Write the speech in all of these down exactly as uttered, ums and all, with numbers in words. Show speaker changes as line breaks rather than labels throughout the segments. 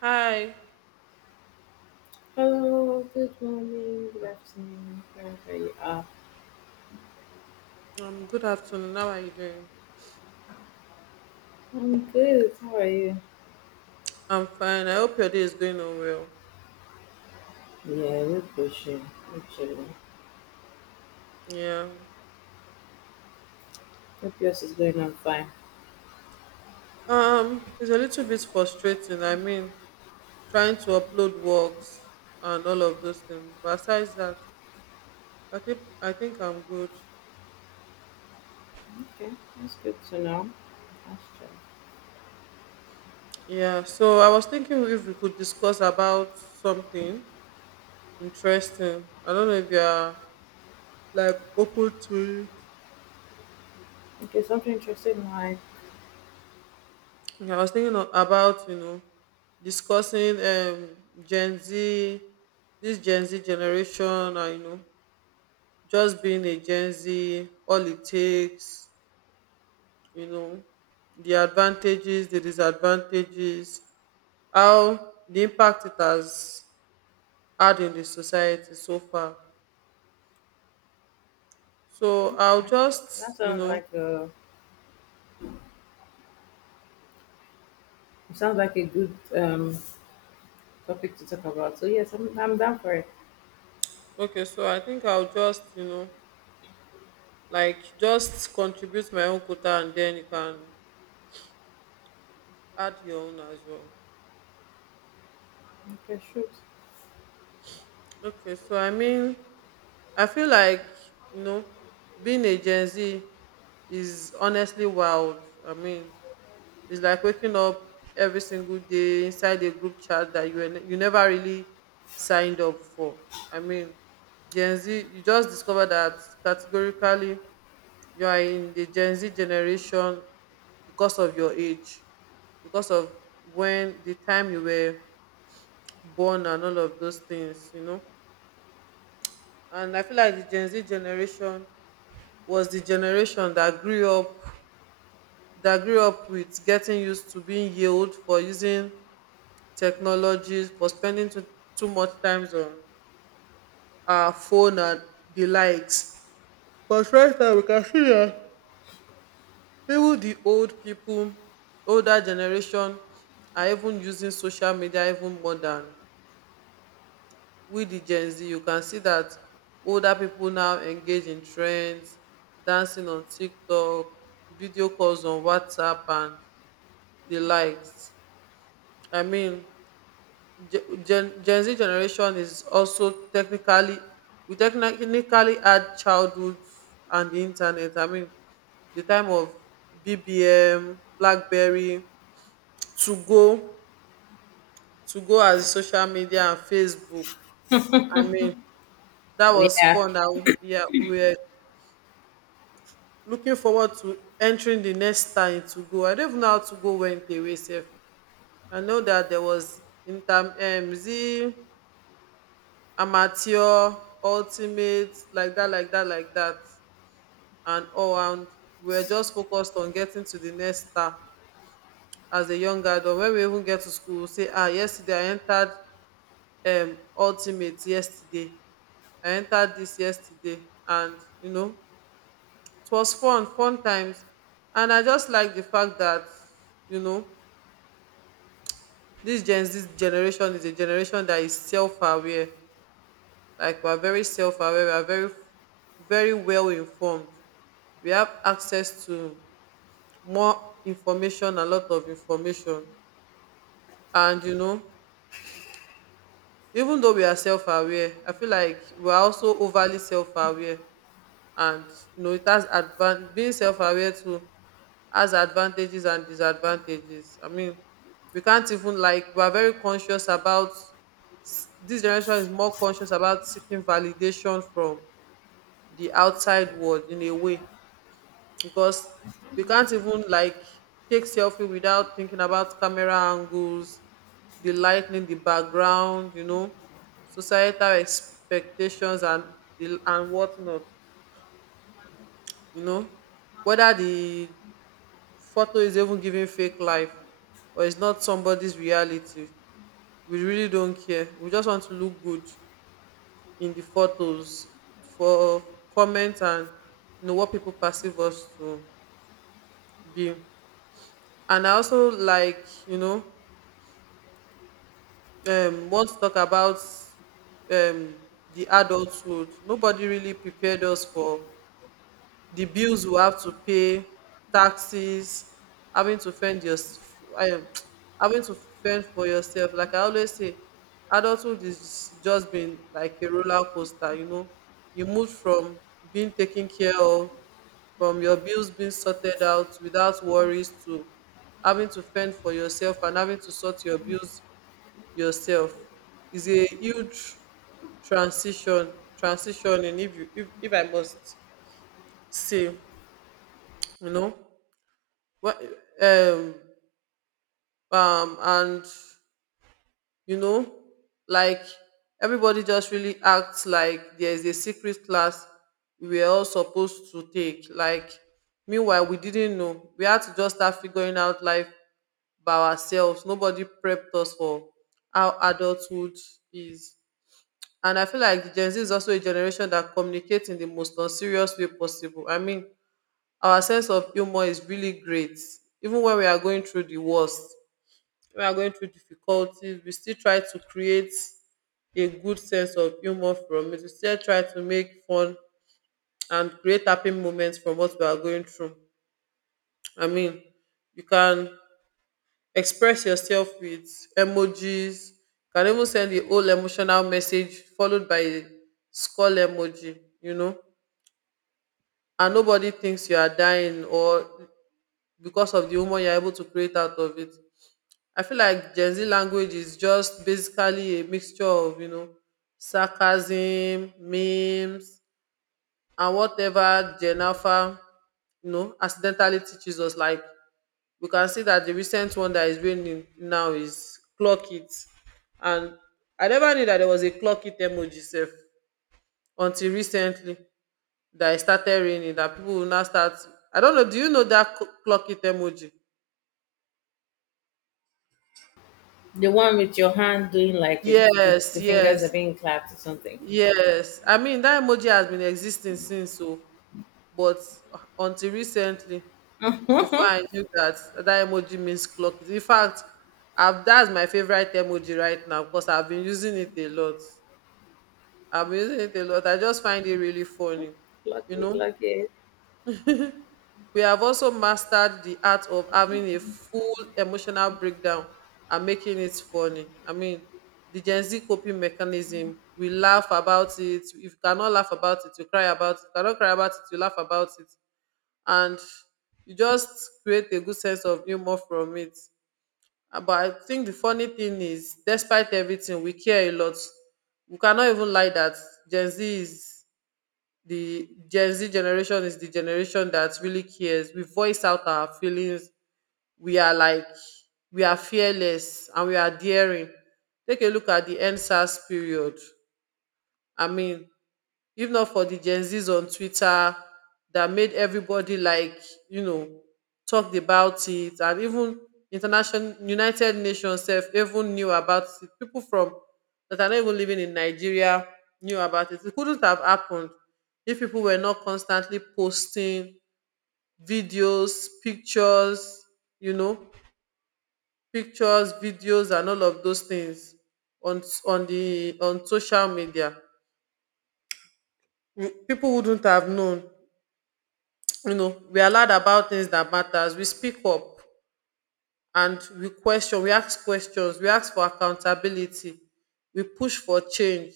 Hi.
Hello, good morning, good afternoon, wherever you are.
Um. Good afternoon. How are you doing?
I'm good. How are you?
I'm fine. I hope your day is going on well.
Yeah, we're pushing. We're chilling.
Yeah.
Hope yours is going on fine.
Um. It's a little bit frustrating. I mean, trying to upload works and all of those things. But besides that, I think I think I'm good.
Okay, that's good to know. That's true.
Yeah. So I was thinking if we could discuss about something interesting. I don't know if you are like open to it.
Okay, something interesting in life.
Okay, I was thinking of, about you know discussing um Gen Z, this Gen Z generation, and you know just being a Gen Z, all it takes, you know, the advantages, the disadvantages, how the impact it has had in the society so far. So I'll
Okay,
just
that
you
sounds
know
like a it sounds like a good um topic to talk about. So yes, I'm I'm down for it.
Okay, so I think I'll just you know like just contribute my own quota, and then you can add your own as well.
Okay, shoot.
Okay, so I mean, I feel like you know, being a Gen Z is honestly wild. I mean, it's like waking up every single day inside a group chat that you were ne- you never really signed up for. I mean, Gen Z, you just discover that categorically you are in the Gen Z generation because of your age, because of when the time you were born and all of those things. You know And I feel like the Gen Z generation was the generation that grew up that grew up with getting used to being yelled for using technologies, for spending too, too much time on our phone and the likes. But right now we can see that even the old people, older generation are even using social media even more than. With the Gen Z you can see that older people now engage in trends, dancing on TikTok, video calls on WhatsApp and the likes. I mean, ge- gen, gen Z generation is also technically, we technically add childhood and the internet. I mean, the time of BBM, Blackberry, to go to go as social media and Facebook. I mean, that was
Yeah,
fun, and we- yeah, we were looking forward to entering the next time to go. I don't even know how to go went away sef. I know that there was inter, um is it amateur, ultimate, like that, like that, like that, and all. And we were just focused on getting to the next star as a young adult. When we even get to school, we say, ah, yesterday I entered um ultimate yesterday. I entered this yesterday. And you know, it was fun, fun times. And I just like the fact that, you know, this gen this generation is a generation that is self-aware. Like we are very self-aware, we are very, very well informed. We have access to more information, a lot of information. And you know, even though we are self-aware, I feel like we are also overly self-aware. And you know, it has advan being self-aware too has advantages and disadvantages. I mean, we can't even like we are very conscious about, s- this generation is more conscious about seeking validation from the outside world in a way, because we can't even like take selfie without thinking about camera angles, the lighting, the background, you know, societal expectations and the and whatnot, you know, whether the photo is even giving fake life or it's not somebody's reality. We really don't care, we just want to look good in the photos for comments and you know what people perceive us to be. And I also like, you know um want to talk about um the adulthood nobody really prepared us for: the bills you have to pay, taxes, having to fend your, um, having to fend for yourself. Like I always say, adulthood is just been like a roller coaster. You know, you move from being taken care of, from your bills being sorted out without worries, to having to fend for yourself and having to sort your bills yourself. Is a huge transition transitioning, if you if, if I must say. You know, well, um, um, and you know, like everybody just really acts like there is a secret class we were all supposed to take. Like, meanwhile, we didn't know. We had to just start figuring out life by ourselves. Nobody prepped us for how adulthood is. And I feel like Gen Z is also a generation that communicates in the most unserious way possible. I mean, our sense of humor is really great, even when we are going through the worst, when we are going through difficulties, we still try to create a good sense of humor from it. We still try to make fun and create happy moments from what we are going through. I mean, you can express yourself with emojis. You can even send the whole emotional message followed by a skull emoji, you know, and nobody thinks you are dying, or because of the humor you are able to create out of it. I feel like Gen Z language is just basically a mixture of, you know, sarcasm, memes, and whatever Gen Alpha, you know, accidentally teaches us. Like, we can see that the recent one that is raining now is clock it. And I never knew that there was a clock it emoji self until recently, that it started raining, that people will now start. I don't know, do you know that cl- clock it emoji?
the one with your hand doing like it's the,
Yes,
the
yes.
fingers are being clapped or something.
Yes, I mean that emoji has been existing since so, but uh, until recently, before I knew that that emoji means clock. In fact, I've, that's my favorite emoji right now because I've been using it a lot. I've been using it a lot. I just find it really funny, you
Lucky,
know.
lucky.
We have also mastered the art of having a full emotional breakdown and making it funny. I mean, the Gen Z coping mechanism, we laugh about it. If you cannot laugh about it, you cry about it. If you cannot cry about it, you laugh about it. And you just create a good sense of humor from it. Ah, but I think the funny thing is, despite everything, we care a lot. We cannot even lie that Gen Z is the Gen Z generation is the generation that really cares. We voice out our feelings. We are like we are fearless and we are daring. Take a look at the N SARS period. I mean, if not for the Gen Zs on Twitter that made everybody like, you know, talked about it, and even international United Nations self even knew about it. People from that are not even living in Nigeria knew about it. It couldn't have happened if people were not constantly posting videos, pictures, you know, pictures, videos and all of those things on on the on social media. People wouldn't have known. You know, we are loud about things that matters. We speak up and we question, we ask questions, we ask for accountability, we push for change.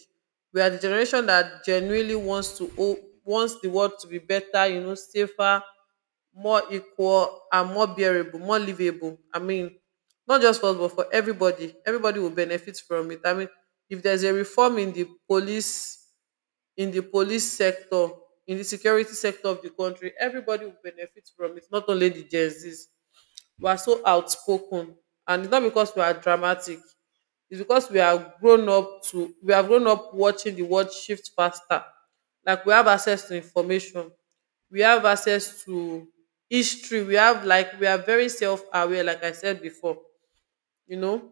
We are the generation that genuinely wants to o- wants the world to be better, you know, safer, more equal and more bearable, more livable. I mean, not just for us but for everybody, everybody will benefit from it. I mean, if there's a reform in the police in the police sector, in the security sector of the country, everybody will benefit from it, not only the Gen Zs. We are so outspoken. And it's not because we are dramatic. It's because we are grown up to we have grown up watching the world shift faster. Like we have access to information. We have access to history. We have like we are very self aware, like I said before. You know,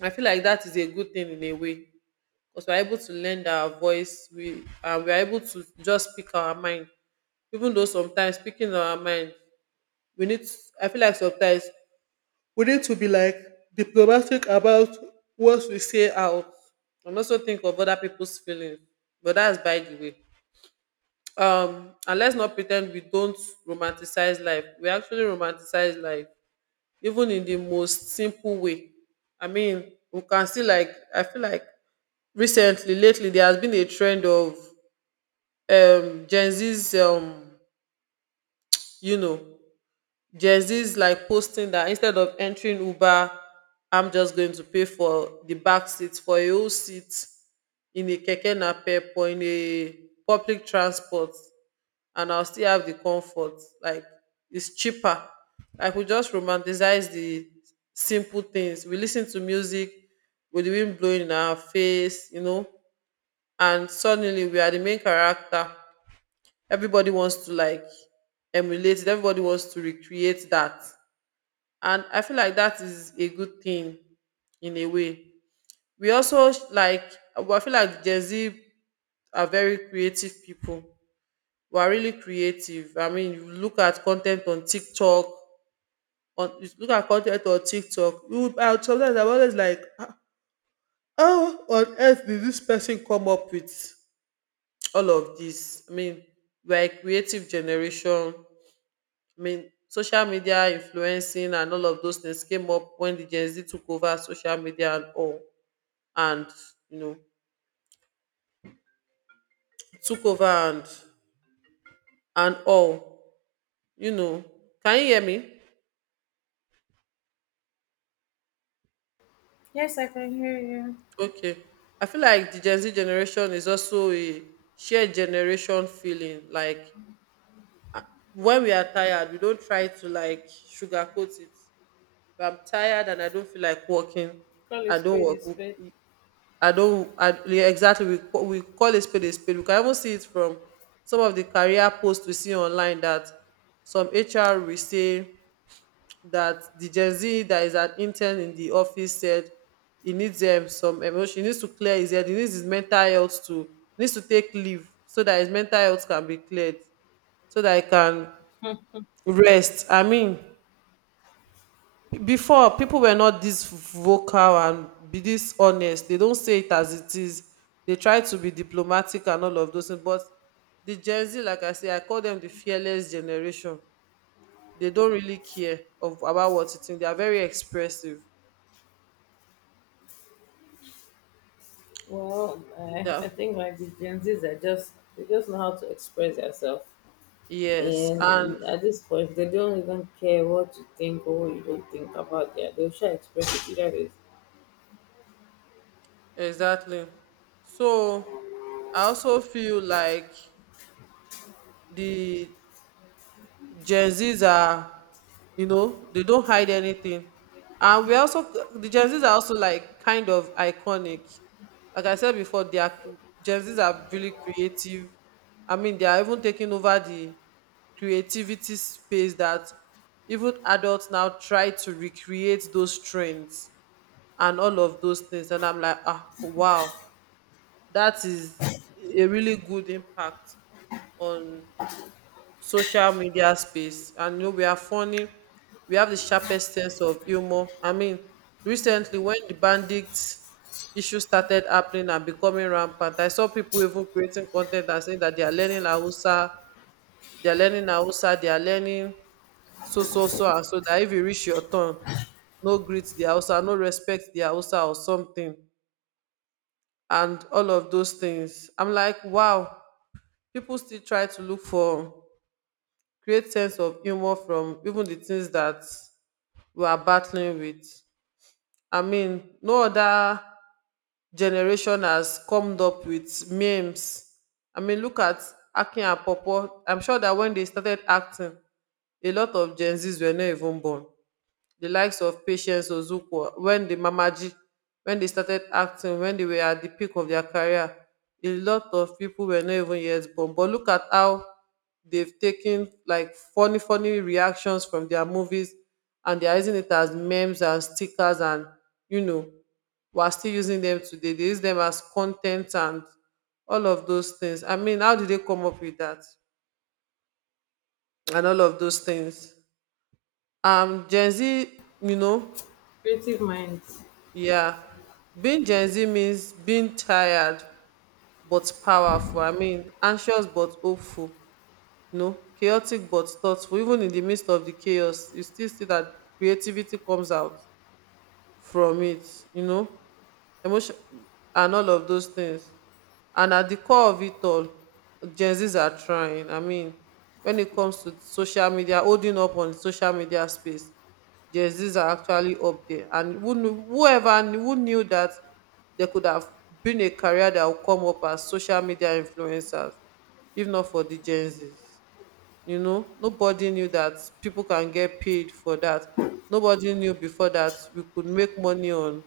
I feel like that is a good thing in a way, because we're able to lend our voice we and we're able to just speak our mind. Even though sometimes speaking our mind we need I feel like sometimes we need to be like diplomatic about what we say out and also think of other people's feelings. But that's by the way. um and let's not pretend we don't romanticize life. We actually romanticize life even in the most simple way. I mean, we can see like I feel like recently, lately, there has been a trend of um Gen Z's, um you know Gen Z's like posting that instead of entering Uber, I'm just going to pay for the back seat for a whole seat in a keke napep or in a public transport and I'll still have the comfort. Like it's cheaper. Like we just romanticize the simple things. We listen to music with the wind blowing in our face, you know, and suddenly we are the main character. Everybody wants to like emulate it, everybody wants to recreate that. And I feel like that is a good thing in a way. We also sh- like I feel like Gen Z are very creative people, we are really creative. I mean, you look at content on TikTok, on you look at content on TikTok. You would, I, would- Sometimes I'm always like, "Ah, how on earth did this person come up with all of this?" I mean, we're a creative generation. I mean, social media influencing and all of those things came up when the Gen Z took over social media and all, and you know, took over, and and all. You know, can you hear me?
Yes, I can hear you.
Okay. I feel like the Gen Z generation is also a shared generation feeling. Like when we are tired, we don't try to like sugarcoat it. If I'm tired and I don't feel like working,
Call a
I don't
spade
work.
a spade.
We- I don't. I, yeah, exactly. We call, we call a spade a spade. We can even see it from some of the career posts we see online that some H R will say that the Gen Z that is an intern in the office said he needs um, some emotion. He needs to clear his head. He needs his mental health to he needs to take leave so that his mental health can be cleared, so that he can rest. I mean, before people were not this vocal and be this honest. They don't say it as it is. They try to be diplomatic and all of those things. But the Gen Z, like I say, I call them the fearless generation. They don't really care of about what you think. They are very expressive.
Well, I,
Yeah.
I think like the Gen Zs are just they just know how to express themselves,
Yes, and
and at this point they don't even care what you think or what you don't think about that. They'll share express it. That is
exactly. So I also feel like the Gen Zs are, you know, they don't hide anything. And we also, the Gen Zs are also like kind of iconic. Like I said before, they are, Gen Zs are really creative. I mean, they are even taking over the creativity space that even adults now try to recreate those trends and all of those things. And I'm like, ah, wow, that is a really good impact on social media space, and you know we are funny. We have the sharpest sense of humor. I mean, recently when the bandits issue started happening and becoming rampant, I saw people even creating con ten t and saying that they are learning Hausa, they are learning Hausa, they are learning so so so and so, that if you reach your turn, no greet the Hausa, no respect the Hausa, or something, and all of those things. I'm like, wow, people still try to look for create sense of humour from even the things that we are battling with. I mean, no other generation has comed up with memes. I mean, look at Akin and Pawpaw. I'm sure that when they started acting, a lot of Gen Z's were not even born. The likes of Patience Ozukwu, when the Mamaji, when they started acting, when they were at the peak of their career, a lot of people were not even yet born. But look at how they've taken like funny funny reactions from their movies, and they are using it as memes and stickers, and you know we're still using them today. They use them as content and all of those things. I mean, how did they come up with that and all of those things? Um gen Z, you know
creative minds.
Yeah. Being Gen Z means being tired but powerful. I mean, anxious but hopeful. You know, chaotic but thoughtful. Even in the midst of the chaos, you still see that creativity comes out from it, you know emotion and all of those things. And at the core of it all, Gen Zs are trying. I mean, when it comes to social media, holding up on social media space, Gen Zs are actually up there. And who knew, whoever knew- who knew that there could have been a career that would come up as social media influencers, if not for the Gen Zs. You know, nobody knew that people can get paid for that. Nobody knew before that we could make money on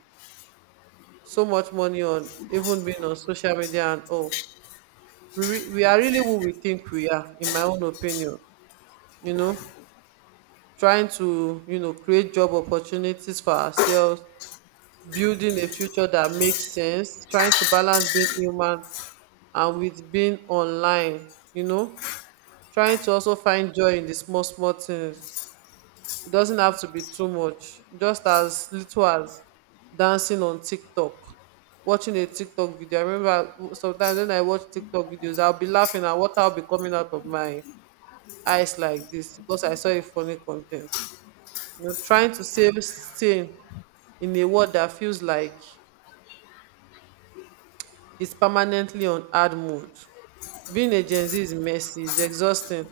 so much money on even being on social media and all. We, re- we are really who we think we are, in my own opinion. You know, Trying to, you know, create job opportunities for ourselves, building a future that makes sense, trying to balance being human and with being online, you know, trying to also find joy in the small, small things. It doesn't have to be too much. Just as little as dancing on TikTok, watching a TikTok video. I remember sometimes when I watch TikTok videos, I'll be laughing and water will be coming out of my eyes like this because I saw a funny content. You know, trying to save stain in a world that feels like is permanently on hard mode. Being a Gen Z is messy, it's exhausting,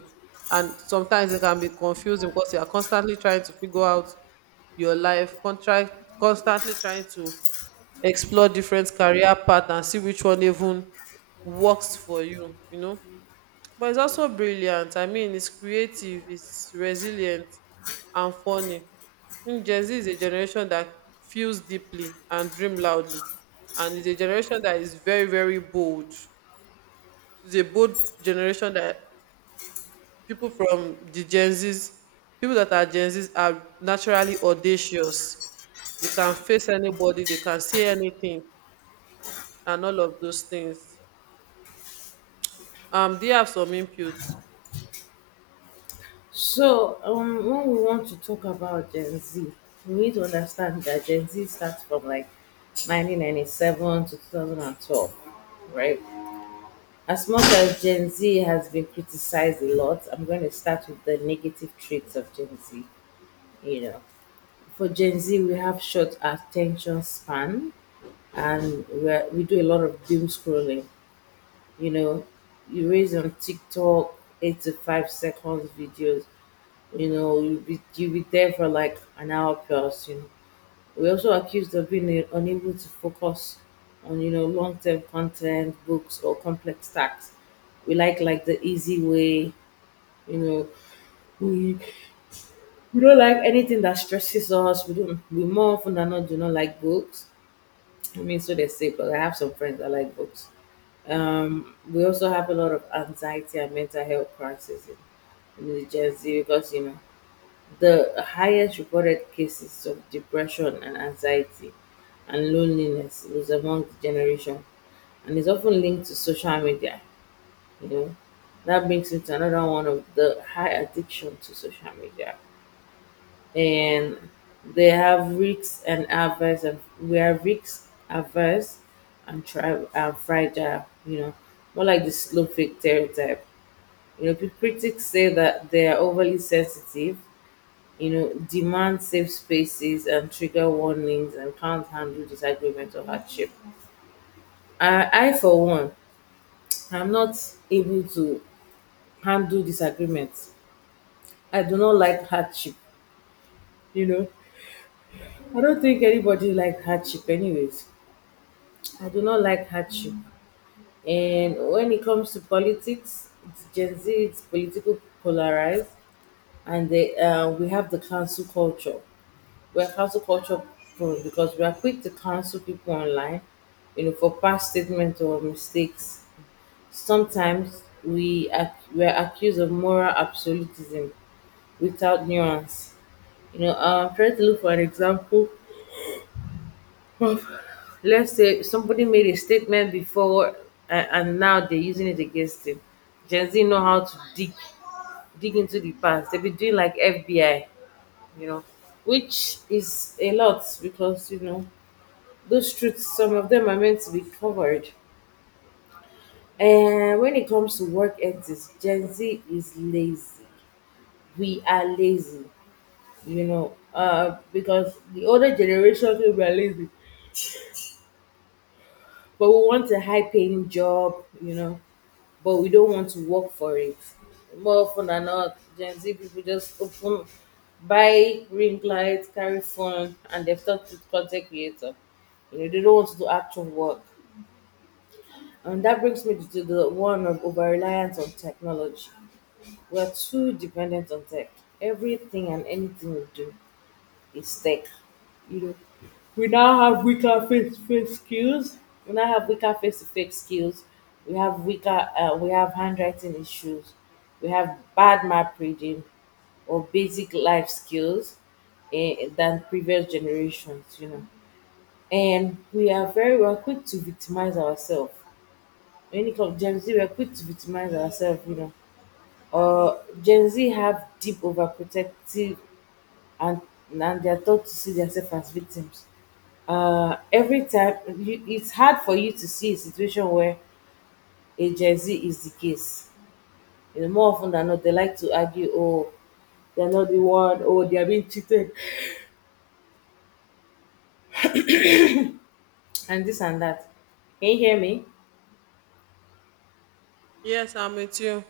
and sometimes it can be confusing because you are constantly trying to figure out your life, contract, constantly trying to explore different career paths and see which one even works for you, you know. But it's also brilliant. I mean, it's creative, it's resilient, and funny. Mm, Gen Z is a generation that feels deeply and dream loudly, and it's a generation that is very, very bold. It's a bold generation that people from the Gen Zs, people that are Gen Zs, are naturally audacious. They can face anybody, they can say anything, and all of those things. Um, do you have some inputs?
So um, when we want to talk about Gen Z, we need to understand that Gen Z starts from like nineteen ninety-seven to two thousand twelve, right? As much as Gen Z has been criticized a lot, I'm going to start with the negative traits of Gen Z. You know, for Gen Z, we have short attention span and we're, we do a lot of doom scrolling. You know, you raise on TikTok eight to five seconds videos, you know, you'll be, you'll be there for like an hour plus, you know, were also accused of being uh, unable to focus on, you know, long-term content books or complex tasks. We like like the easy way, you know. We we don't like anything that stresses us. We don't we more often than not do not like books. I mean, so they say, but I have some friends that like books. Um we also have a lot of anxiety and mental health crisis in, in the Gen Z, because, you know, the highest reported cases of depression and anxiety and loneliness was among the generation, and is often linked to social media, you know. That brings me to another one of the high addiction to social media. And they have risks and averse, and we are risk averse and tri- and fragile, you know, more like the slow fake stereotype. You know, pe- critics say that they are overly sensitive, you know, demand safe spaces and trigger warnings and can't handle disagreement or hardship. I, I for one, I'm not able to handle disagreements. I do not like hardship, you know. I don't think anybody like hardship anyways. I do not like hardship. And when it comes to politics, it's Gen Z, it's political polarized, and they, uh, we have the cancel culture. We are cancel culture prone because we are quick to cancel people online, you know, for past statements or mistakes. Sometimes we are, we are accused of moral absolutism without nuance. You know, uh, I'm trying to look for an example of, let's say, somebody made a statement before, and, and now they're using it against him. Gen Z know how to dig dig into the past. They've been doing like F B I, you know, which is a lot because, you know, those truths, some of them are meant to be covered. And when it comes to work ethics, Gen Z is lazy. We are lazy, you know, uh, because the older generation we are lazy. But we want a high paying job, you know, but we don't want to work for it. More often than not, Gen Z people just open, buy ring light, carry phone, and they've talked to content creator. You know, they don't want to do actual work. And that brings me to the one of over reliance on technology. We're too dependent on tech. Everything and anything we do is tech. You know, we now have weaker face-to-face skills. We now have weaker face-to-face skills. We have weaker. Uh, we have handwriting issues. We have bad map reading or basic life skills, eh, than previous generations. You know, and we are very well quick to victimize ourselves. When it comes to Gen Z, we are quick to victimize ourselves. You know, uh, Gen Z have deep overprotective, and and they are taught to see themselves as victims. Uh, every time you, it's hard for you to see a situation where a Gen Z is the case. You know, more often than not, they like to argue, oh, they're not the one, oh, they are being cheated, and this and that. Can you hear me?
Yes, I'm with you.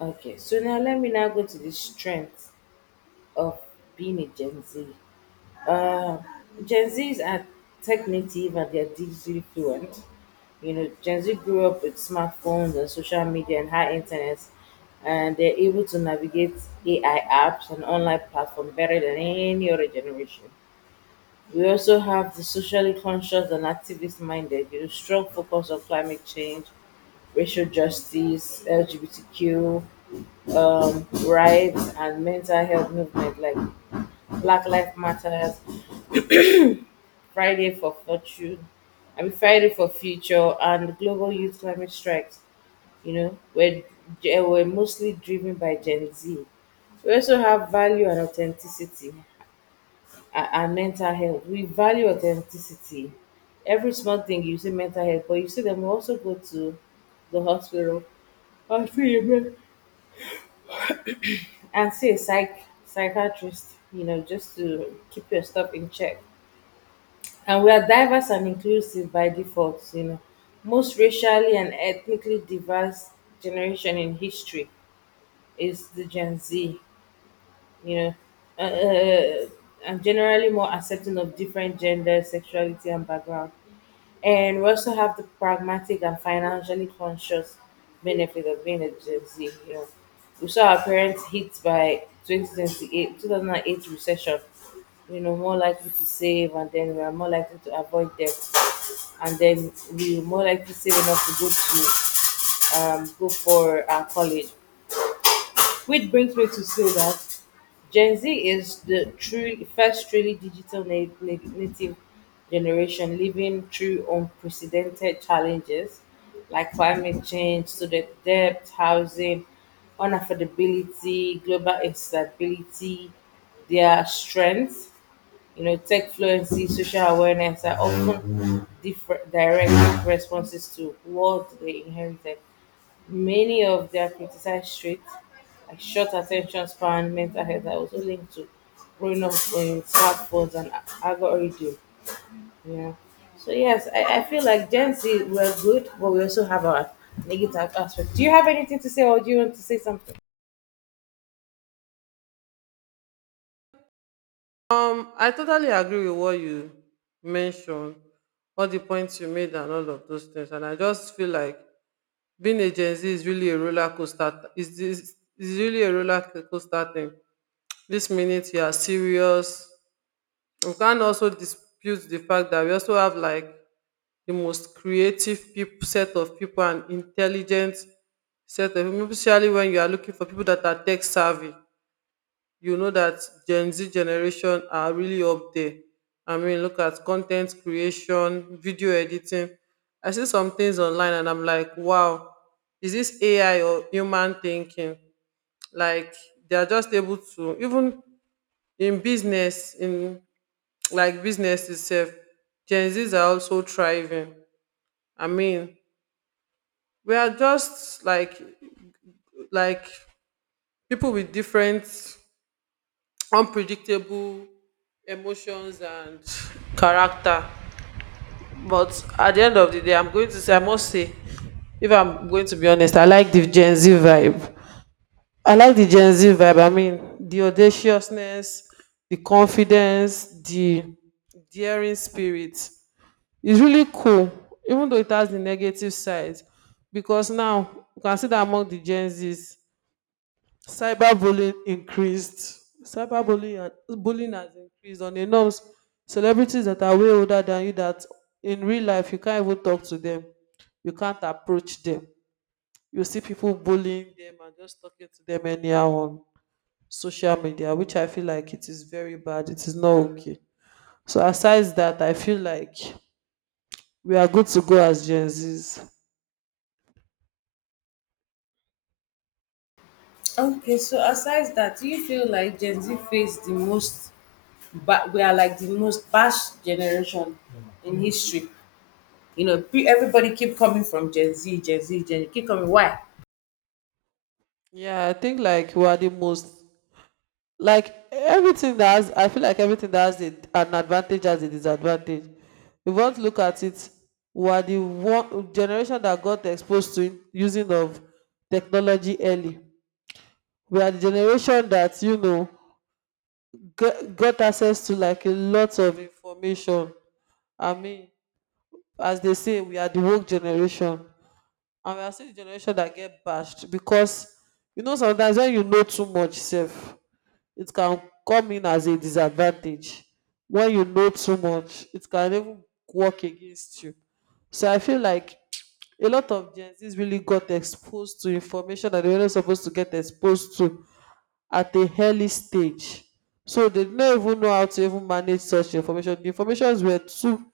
Okay, so now let me now go to the strength of being a Gen Z. uh, Gen Zs are tech native and they're digitally fluent. You know, Gen Z grew up with smartphones and social media and high internet, and they're able to navigate A I apps and online platforms better than any other generation. We also have the socially conscious and activist minded, you know, strong focus on climate change, racial justice, L G B T Q um, rights, and mental health movement like Black Lives Matters, Friday for Fortune, I mean Friday for Future, and Global Youth Climate Strikes. You know, were they were mostly driven by Gen Z. We also have value and authenticity, and, and mental health. We value authenticity. Every small thing you see mental health, but you see them also go to the hospital and see a med- and see a psych psychiatrist. You know, just to keep your stuff in check. And we are diverse and inclusive by default, you know. Most racially and ethnically diverse generation in history is the Gen Z, you know, uh, uh, uh, and generally more accepting of different gender, sexuality, and background. And we also have the pragmatic and financially conscious benefit of being a Gen Z. You know, we saw our parents hit by two thousand eight two thousand eight recession. You know, more likely to save, and then we are more likely to avoid debt, and then we more likely save enough to go to um, go for uh, college. Which brings me to say that Gen Z is the true first truly digital na- na- native generation living through unprecedented challenges like climate change, student debt, housing, unaffordability, global instability. Their strengths, you know, tech fluency, social awareness, are often different direct responses to what they inherited. Many of their criticized traits, like short attention span, mental health, are also linked to growing up on smartphones and algorithm. Yeah. So yes, I, I feel like Gen Z we're good, but we also have our negative aspect. Do you have anything to say, or do you want to say something?
Mm, I totally agree with what you mentioned, all the points you made, and all of those things. And I just feel like being a Gen Z is really a roller coaster. Is this is really a roller coaster thing? This minute you are serious. We can also dispute the fact that we also have like the most creative people, set of people, and intelligent set of people, especially when you are looking for people that are tech savvy. You know that Gen Z generation are really up there. I mean, look at content creation, video editing. I see some things online and I'm like, wow, is this A I or human thinking? Like they are just able to, even in business, in like business itself, Gen Zs are also thriving. I mean, we are just like like people with different unpredictable emotions and character. But at the end of the day, I'm going to say, I must say, if I'm going to be honest, I like the Gen Z vibe. I like the Gen Z vibe. I mean, the audaciousness, the confidence, the daring spirit. It's really cool, even though it has the negative side, because now you can see that among the Gen Zs, cyberbullying increased. Cyberbullying and bullying has increased on a norms. Celebrities that are way older than you, that in real life you can't even talk to them. You can't approach them. You see people bullying them and just talking to them anyhow on social media, which I feel like it is very bad. It is not okay. So aside that, I feel like we are good to go as Gen Zs.
Okay, so aside that, do you feel like Gen Z face the most, but we are like the most bashed generation in history. You know, pe- everybody keep coming from Gen Z, Gen Z, Gen Z, keep coming. Why?
Yeah, I think like we are the most, like everything that has, I feel like everything that has a, an advantage has a disadvantage if you want to look at it. We are the one generation that got exposed to using of technology early. We are the generation that you know got, got access to like a lot of information. I mean, as they say, we are the woke generation, and we are still the generation that get bashed because you know sometimes when you know too much self, it can come in as a disadvantage. When you know too much, it can even work against you. So I feel like a lot of Gen Z's really got exposed to information that they were not supposed to get exposed to at a early stage, so they did not even know how to even manage such information. The informations were too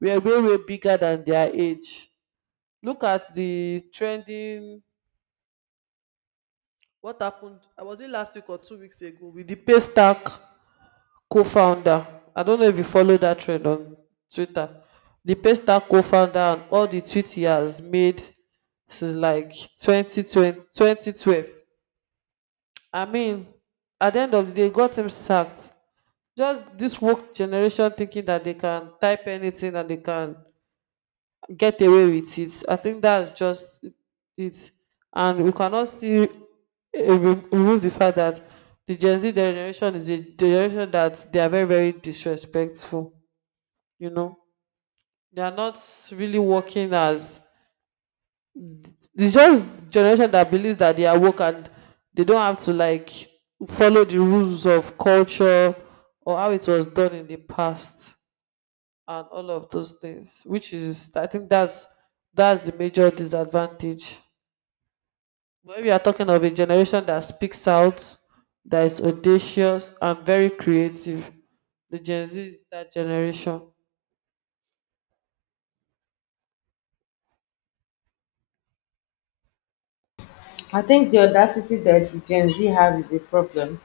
were way way bigger than their age. Look at the trending, what happened, was it last week or two weeks ago, with the pay stack co-founder. I don't know if you follow that trend on Twitter. The Paystack co-founder, and all the tweets he has made since like twenty twenty, twenty twelve, I mean, at the end of the day got him sacked. Just this woke generation thinking that they can type anything and they can get away with it. I think that's just it. And we cannot still uh, re- remove the fact that the Gen Z generation is a generation that they are very, very disrespectful. You know, they are not really working as, it's just generation that believes that they are woke and they don't have to like follow the rules of culture or how it was done in the past and all of those things, which is, I think that's that's the major disadvantage. But we are talking of a generation that speaks out, that is audacious and very creative. The Gen Z is that generation.
I think the audacity that the Gen Z have is a problem,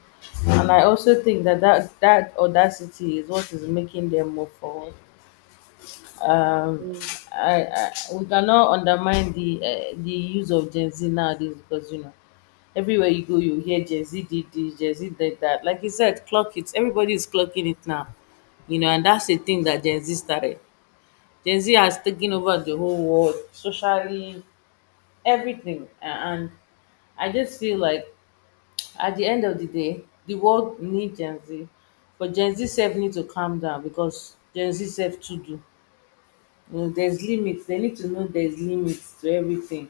and I also think that that, that audacity is what is making them move forward. um,
Mm.
I, I we cannot undermine the uh, the use of Gen Z nowadays, because, you know, everywhere you go you hear Gen Z did this, Gen Z did that. Like you said, clock it. Everybody is clocking it now, you know, and that's the thing that Gen Z started. Gen Z has taken over the whole world socially, everything, A- and I just feel like at the end of the day, the world needs Gen Z, but Gen Z self need to calm down, because Gen Z self too do, you know, there's limits, they need to know there's limits to everything,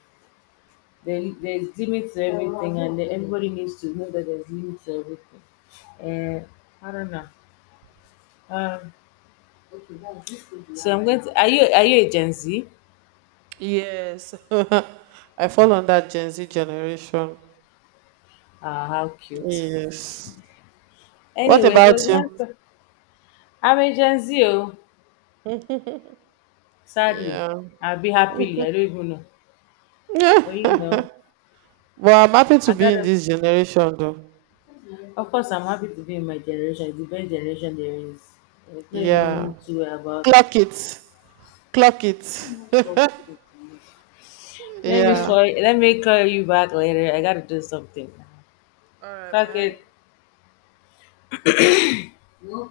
there, there's limits to everything, and then everybody needs to know that there's limits to everything. Uh, I don't know um, so I'm going to, are you are you a Gen Z?
Yes. I fall on that Gen Z generation.
Ah, how cute.
Yes. What
Anyways, it was
about
nice
you?
to, I'm a Gen Z. Oh, sadly,
Yeah.
I'll be happily, I don't even know, but
Yeah.
you know,
Well, I'm happy to
I
be in
gotta,
this generation though.
of course I'm happy to be in my generation, it's the best generation there is, there's no
Yeah.
even two way about
Clock it. Clock it.
it. Let me
Yeah.
call. Let me call you back later. I gotta do something.
All right,
Cock
bye.
it.